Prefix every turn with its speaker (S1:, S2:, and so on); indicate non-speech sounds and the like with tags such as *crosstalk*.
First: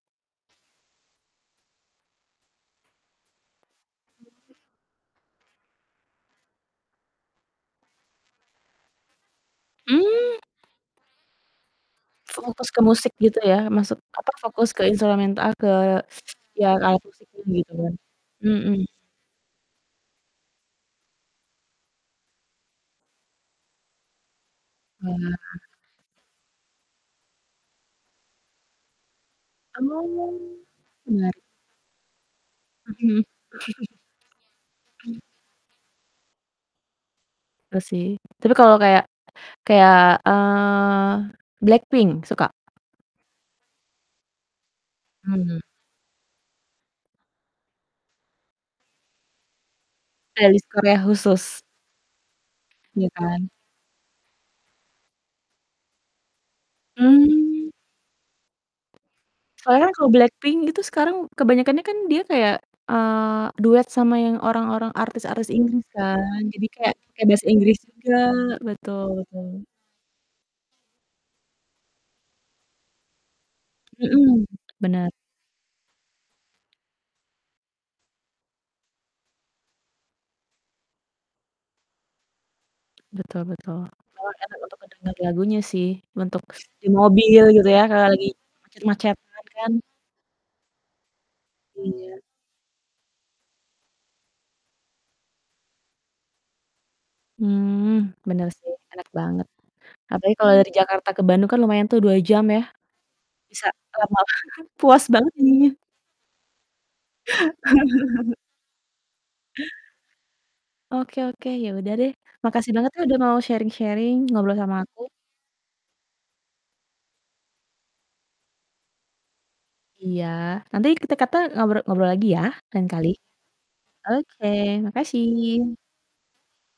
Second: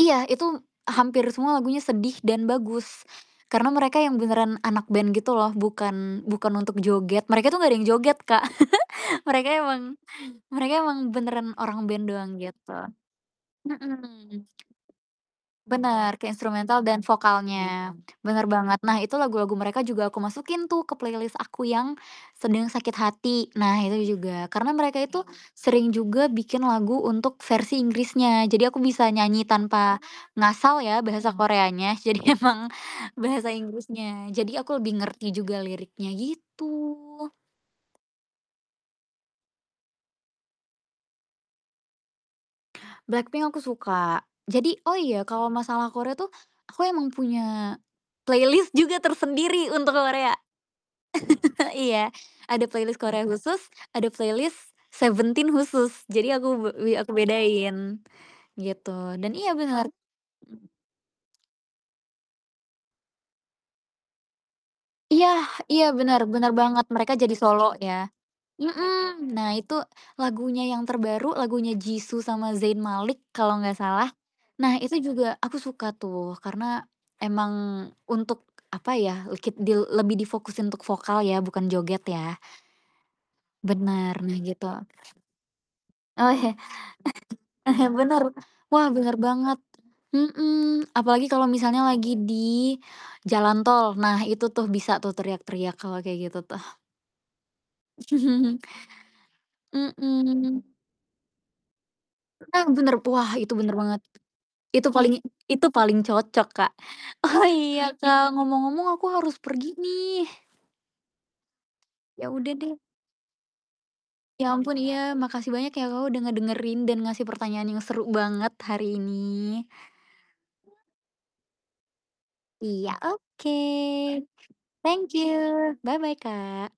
S1: Iya, itu hampir semua lagunya sedih dan bagus, karena mereka yang
S2: Ngeri.
S1: beneran anak band gitu loh bukan bukan untuk joget, mereka tuh gak ada yang joget Kak, *chuckles* mereka emang
S2: Mmm.
S1: mereka emang beneran orang band doang
S2: Fokus
S1: gitu.
S2: ke musik gitu ya, masuk apa,
S1: Mhm.
S2: fokus ke instrumental ke
S1: Bener, ke
S2: yang
S1: instrumental
S2: alat
S1: dan
S2: musiknya gitu kan?
S1: vokalnya, bener banget.
S2: Mhm.
S1: Nah, itu lagu-lagu mereka juga aku masukin tuh ke playlist aku yang sedang sakit hati, nah itu juga. Karena mereka itu,
S2: Wah.
S1: sering juga bikin lagu untuk versi Inggrisnya, jadi aku bisa nyanyi tanpa
S2: Oh,
S1: ngasal ya bahasa
S2: menarik.
S1: Koreanya. Jadi emang
S2: Mhm. *chuckles*
S1: bahasa Inggrisnya, jadi aku lebih
S2: Mmm.
S1: ngerti juga liriknya, gitu.
S2: Iya sih, tapi kalau kayak kayak, eee, Blackpink, suka?
S1: Blackpink aku suka, jadi oh iya, kalo
S2: Mhm.
S1: masalah Korea tuh, aku emang punya playlist juga tersendiri untuk Korea.
S2: Playlist Korea khusus.
S1: *chuckles* iya, ada playlist
S2: Ya
S1: Korea
S2: kan.
S1: khusus, ada playlist Seventeen khusus, jadi aku we wi aku
S2: Mmm.
S1: bedain gitu, dan iya bener.
S2: Soalnya kalau Blackpink
S1: Mhm.
S2: itu sekarang kebanyakannya dia kayak, eee, duet sama yang orang-orang
S1: Iya,
S2: artis-artis
S1: iya
S2: Inggris
S1: bener
S2: kan.
S1: bener
S2: Jadi
S1: banget,
S2: kayak kayak
S1: mereka
S2: pakai
S1: jadi
S2: bahasa
S1: solo
S2: Inggris
S1: ya,
S2: juga, betul
S1: mhm.
S2: betul.
S1: Nah, itu lagunya yang terbaru lagunya Jisoo sama Zayn Malik kalo gak salah,
S2: Mhm,
S1: nah itu
S2: bener.
S1: juga aku suka tuh karena emang untuk apa ya, lekit dil lebih difokusin untuk vokal ya bukan joget ya.
S2: Betul betul,
S1: Bener,
S2: emang
S1: nah
S2: enak
S1: gitu.
S2: untuk ngedenger lagunya sih
S1: Oh.
S2: untuk
S1: *chuckles*
S2: s di mobil gitu ya
S1: Heeh,
S2: kalo
S1: bener.
S2: lagi
S1: Wah bener
S2: macet-macetan
S1: banget,
S2: kan?
S1: mhm, apalagi kalo misalnya lagi
S2: Iya.
S1: di jalan tol, nah itu tuh bisa tuh teriak-teriak kalo kayak gitu tuh.
S2: Mmm, bener
S1: *chuckles*
S2: sih enak banget. Apalagi kalau dari
S1: Mhm.
S2: Jakarta ke Bandung kan lumayan tuh 2 jam ya,
S1: Ah, bener, wah itu
S2: bisa
S1: bener banget.
S2: lama lama
S1: Itu
S2: puas
S1: paling
S2: banget
S1: itu
S2: nyanyinya.
S1: paling cocok, Kak. Oh, iya, Kak,
S2: *laughs*
S1: ngomong-ngomong aku harus pergi nih.
S2: Oke oke, ya udah deh.
S1: Ya udah
S2: Makasih
S1: deh.
S2: banget ya udah mau sharing-sharing,
S1: Ya
S2: ngobrol sama
S1: ampun,
S2: aku.
S1: iya, makasih banyak ya Kak, udah ngedengerin dan ngasih pertanyaan yang seru banget hari ini.
S2: Iya, nanti kita kata ngobro ngobrol lagi ya, lain
S1: Iya,
S2: kali.
S1: oke.
S2: Oke,
S1: Thank you,
S2: makasih.
S1: bye-bye, Kak.